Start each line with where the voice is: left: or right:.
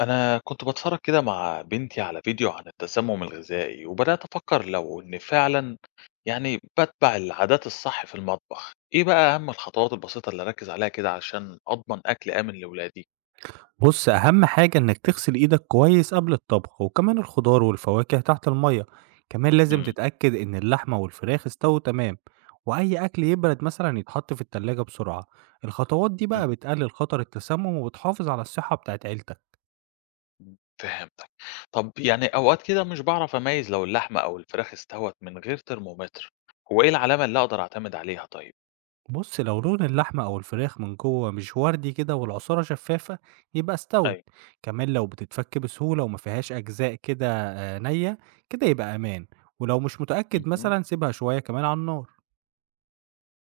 left: أنا كنت باتفرج كده مع بنتي على فيديو عن التسمم الغذائي وبدأت أفكر لو إن فعلا يعني بتبع العادات الصح في المطبخ، إيه بقى أهم الخطوات البسيطة اللي أركز عليها كده عشان أضمن أكل آمن لولادي؟
right: بص أهم حاجة إنك تغسل إيدك كويس قبل الطبخ وكمان الخضار والفواكه تحت المية. كمان لازم
left: امم
right: تتأكد إن اللحمة والفراخ استووا تمام، وأي أكل يبرد مثلا يتحط في التلاجة بسرعة. الخطوات دي
left: أمم.
right: بقى بتقلل خطر التسمم وبتحافظ على الصحة بتاعت عيلتك.
left: فهمتك. طب يعني أوقات كده مش بعرف أميز لو اللحمة أو الفراخ استوت من غير ترمومتر، هو إيه العلامة اللي أقدر أعتمد عليها طيب؟
right: بص لو لون اللحمة أو الفراخ من جوه مش وردي كده والعصارة شفافة يبقى استوت. كمان لو بتتفك بسهولة وما فيهاش أجزاء كده نية، كده يبقى أمان. ولو مش متأكد
left: أيوه.
right: مثلا سيبها شوية كمان على النار.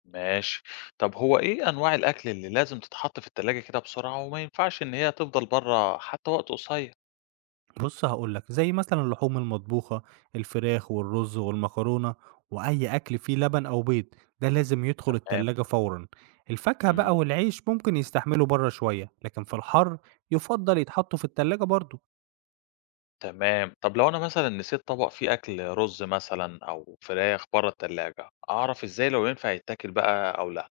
left: ماشي. طب هو إيه أنواع الأكل اللي لازم تتحط في التلاجة كده بسرعة وما ينفعش إن هي تفضل برّه حتى وقت قصير؟
right: بُص هاقول لك، زي مثلًا اللحوم المطبوخة، الفراخ والرز والمكرونة وأي أكل فيه لبن أو بيض، ده لازم يدخل
left: تمام،
right: التلاجة فورًا. الفاكهة بقى
left: إمم،
right: والعيش ممكن يستحملوا برّه شوية، لكن في الحر يُفضّل يتحطوا في التلاجة برضه.
left: تمام. طب لو أنا مثلًا نسيت طبق فيه أكل رز مثلًا أو فراخ برّه التلاجة، أعرف إزاي لو ينفع يتاكل بقى أو لأ؟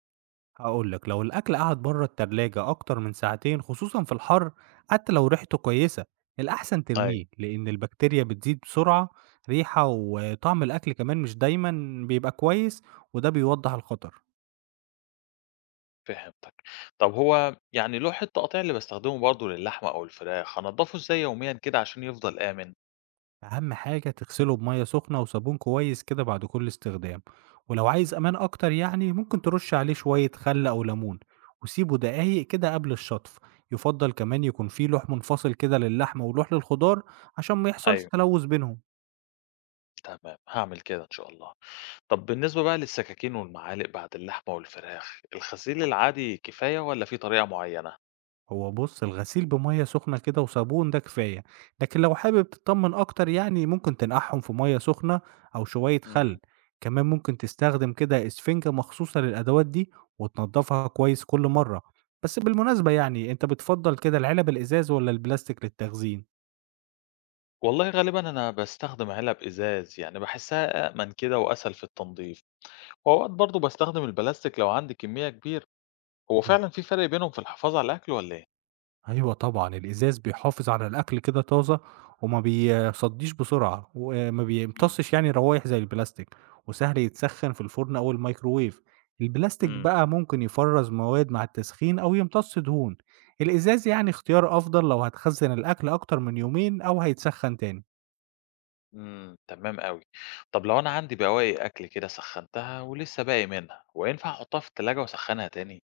right: هاقول لك، لو الأكل قعد برّه التلاجة أكتر من ساعتين خصوصًا في الحر، حتى لو ريحته كويسة، الأحسن
left: أيوه.
right: ترميه لإن البكتيريا بتزيد بسرعة. ريحة وطعم الأكل كمان مش دايمًا بيبقى كويس وده بيوضّح الخطر.
left: فهمتك. طب هو يعني لوح التقطيع اللي باستخدمه برضه للحمة أو الفراخ، هانضّفه إزاي يوميًا كده عشان يفضل آمن؟
right: أهم حاجة تغسله بمية سخنة وصابون كويس كده بعد كل استخدام، ولو عايز أمان
left: إمم.
right: أكتر يعني ممكن ترش عليه شوية خل أو ليمون وسيبه دقايق كده قبل الشطف. يفضل كمان يكون فيه لوح منفصل كده للحمة ولوح للخضار عشان ما يحصلش
left: أيوه،
right: تلوث بينهم.
left: تمام. هاعمل كده إن شاء الله. طب بالنسبة بقى للسكاكين والمعالق بعد اللحمة والفراخ، الغسيل العادي كفاية والّا في طريقة معينة؟
right: هو بُص، الغسيل بمَيّة سخنة كده وصابون ده كفاية، لكن لو حابب تطمّن أكتر يعني ممكن تنقعهم في مَيّة سخنة أو شوية خل.
left: إمم.
right: كمان ممكن تستخدم كده إسفنجة مخصوصة للأدوات دي وتنضّفها كويس كل مرّة. بس بالمناسبة يعني أنت بتفضّل كده العلب الإزاز والّا البلاستيك للتخزين؟
left: والله غالبًا أنا باستخدم علب إزاز، يعني باحسها أأمن كده وأسهل في التنضيف، وأوقات برضه باستخدم البلاستيك لو عندي كمية كبيرة، هو
right: إمم.
left: فعلًا في فرق بينهم في الحفاظ على الأكل والّا إيه؟
right: أيوه طبعًا، الإزاز بيحافظ على الأكل كده طازة وما بيصدّيش بسرعة وما
left: إمم،
right: بيمتصش يعني روايح زي البلاستيك، وسهل يتسخّن في الفرن أو الميكروويف. البلاستيك
left: إمم.
right: بقى ممكن يفرّز مواد مع التسخين أو يمتص دهون. الإزاز يعني اختيار أفضل لو هتخزّن الأكل أكتر من يومين أو هيتسخّن تاني.
left: إمم، تمام أوي. طب لو أنا عندي بواقي أكل كده سخّنتها ولسه باقي منها، هو ينفع أحطها في التلاجة وأسخّنها تاني؟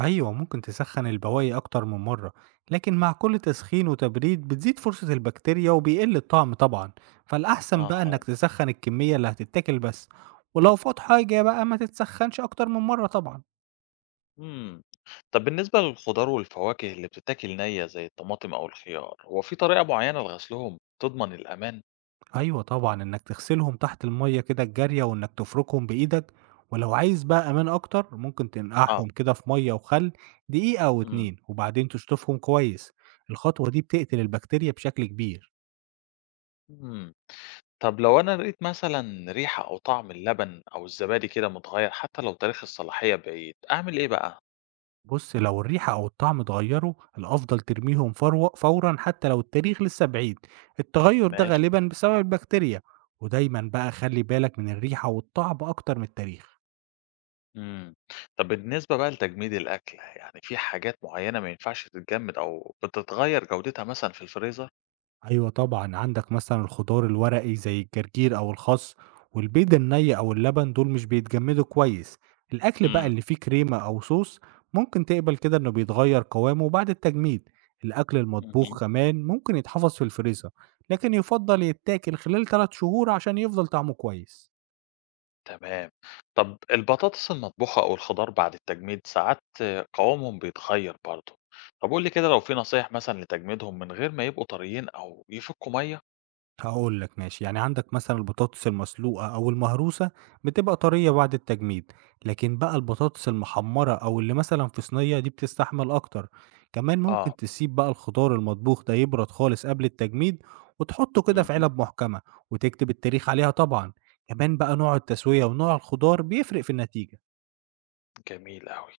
right: أيوه، ممكن تسخّن البواقي أكتر من مرّة، لكن مع كل تسخين وتبريد بتزيد فرصة البكتيريا وبيقل الطعم طبعًا. فالأحسن بقى إنّك
left: أها.
right: تسخّن الكمية اللي هتتاكل بس، ولو فاض حاجة بقى ما تتسخّنش أكتر من مرّة طبعًا.
left: إمم. طب بالنسبة للخضار والفواكه اللي بتتاكل نيّة زي الطماطم أو الخيار، هو في طريقة معيّنة لغسلهم تضمن الأمان؟
right: أيوه طبعًا، إنّك تغسلهم تحت المَيّة كده الجارية وإنّك تفركهم بإيدك، ولو عايز بقى أمان أكتر ممكن
left: آه.
right: تنقعهم كده في مَيّة وخَل دقيقة أو
left: إمم.
right: 2 وبعدين تشطفهم كويس. الخطوة دي بتقتل البكتيريا بشكل كبير.
left: إمم. طب لو أنا لقيت مثلًا ريحة أو طعم اللبن أو الزبادي كده متغيّر حتى لو تاريخ الصلاحية بعيد، أعمل إيه بقى؟
right: بُص، لو الريحة أو الطعم اتغيّروا، الأفضل ترميهم فورًا حتى لو التاريخ لسه بعيد. التغيُّر ده
left: ماشي.
right: غالبًا بسبب البكتيريا، ودايمًا بقى خلِّ بالك من الريحة والطعم أكتر من التاريخ.
left: إمم. طب بالنسبة بقى لتجميد الأكل، يعني في حاجات معيّنة ما ينفعش تتجمد أو بتتغيّر جودتها مثلًا في الفريزر؟
right: أيوه طبعًا، عندك مثلًا الخضار الورقي زي الجرجير أو الخس، والبيض الني أو اللبن دول مش بيتجمدوا كويس. الأكل بقى
left: إمم.
right: اللي فيه كريمة أو صوص ممكن تقبل كده إنه بيتغير قوامه بعد التجميد. الأكل المطبوخ
left: اهم.
right: كمان ممكن يتحفظ في الفريزر، لكن يُفضّل يتاكل خلال 3 شهور عشان يفضل طعمه كويس.
left: تمام. طب البطاطس المطبوخة أو الخضار بعد التجميد ساعات قوامهم بيتغير برضه. طب قُل لي كده لو في نصايح مثلًا لتجميدهم من غير ما يبقوا طريين أو يفكوا مَيّة؟
right: هاقول لك ماشي، يعني عندك مثلًا البطاطس المسلوقة أو المهروسة بتبقى طرية بعد التجميد، لكن بقى البطاطس المحمرة أو اللي مثلًا في صينية دي بتستحمل أكتر. كمان ممكن
left: آه.
right: تسيب بقى الخضار المطبوخ ده يبرد خالص قبل التجميد وتحطه كده في
left: اهم.
right: علب محكمة وتكتب التاريخ عليها طبعًا. كمان بقى نوع التسوية ونوع الخضار بيفرق في النتيجة.
left: جميل أوي.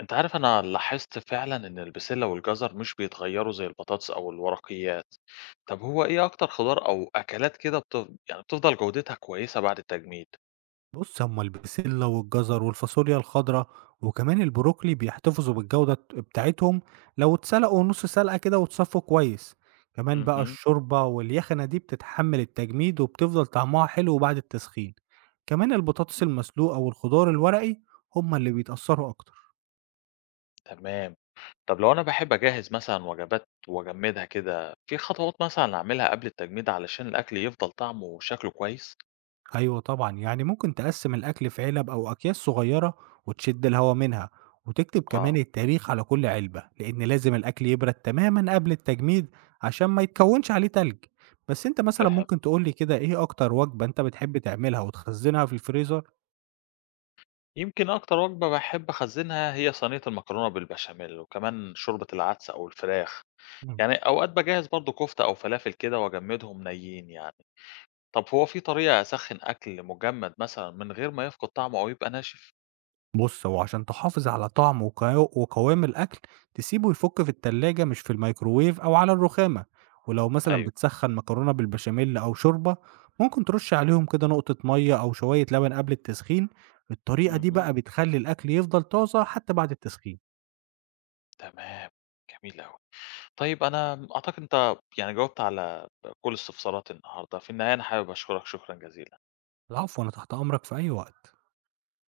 left: أنت عارف أنا لاحظت فعلًا إن البسلة والجزر مش بيتغيروا زي البطاطس أو الورقيات. طب هو إيه أكتر خضار أو أكلات كده يعني بتفضل جودتها كويسة بعد التجميد؟
right: بُص، هُم البسلة والجزر والفاصوليا الخضرا وكمان البروكلي بيحتفظوا بالجودة بتاعتهم لو اتسلقوا نُص سلقة كده واتصفّوا كويس. كمان بقى
left: اهم.
right: الشوربة واليخنة دي بتتحمّل التجميد وبتفضل طعمها حلو بعد التسخين. كمان البطاطس المسلوقة والخضار الورقي هُم اللي بيتأثّروا أكتر.
left: تمام. طب لو أنا باحب أجهّز مثلًا وجبات وأجمّدها كده، في خطوات مثلًا أعملها قبل التجميد علشان الأكل يفضل طعمه وشكله كويس؟
right: أيوه طبعًا، يعني ممكن تقسّم الأكل في علب أو أكياس صغيّرة وتشِد الهوا منها، وتكتب كمان
left: آه،
right: التاريخ على كل علبة، لإن لازم الأكل يبرد تمامًا قبل التجميد عشان ما يتكوّنش عليه تلج. بس أنت مثلًا
left: فهمت.
right: ممكن تقول لي كده إيه أكتر وجبة أنت بتحب تعملها وتخزّنها في الفريزر؟
left: يمكن أكتر وجبة باحب أخزّنها هي صينية المكرونة بالبشاميل وكمان شوربة العدس أو الفراخ.
right: إمم.
left: يعني أوقات باجهّز برضه كفتة أو فلافل كده وأجمّدهم نيّين يعني. طب هو في طريقة أسخّن أكل مجمّد مثلًا من غير ما يفقد طعمه أو يبقى ناشف؟
right: بُص، هو عشان تحافظ على طعم وقوام الأكل، تسيبه يفُك في التلاجة مش في الميكروويف أو على الرخامة، ولو مثلًا
left: أيوه.
right: بتسخّن مكرونة بالبشاميل أو شوربة، ممكن ترُش عليهم كده نقطة مَيّة أو شوية لبن قبل التسخين. الطريقة دي
left: اهم،
right: بقى بتخلّي الأكل يفضل طازة حتى بعد التسخين.
left: تمام، جميل أوي. طيب أنا أعتقد أنت يعني جاوبت على كل استفساراتي النهارده، في النهاية أنا حابب أشكرك شكرًا جزيلًا.
right: العفو، أنا تحت أمرك في أي وقت.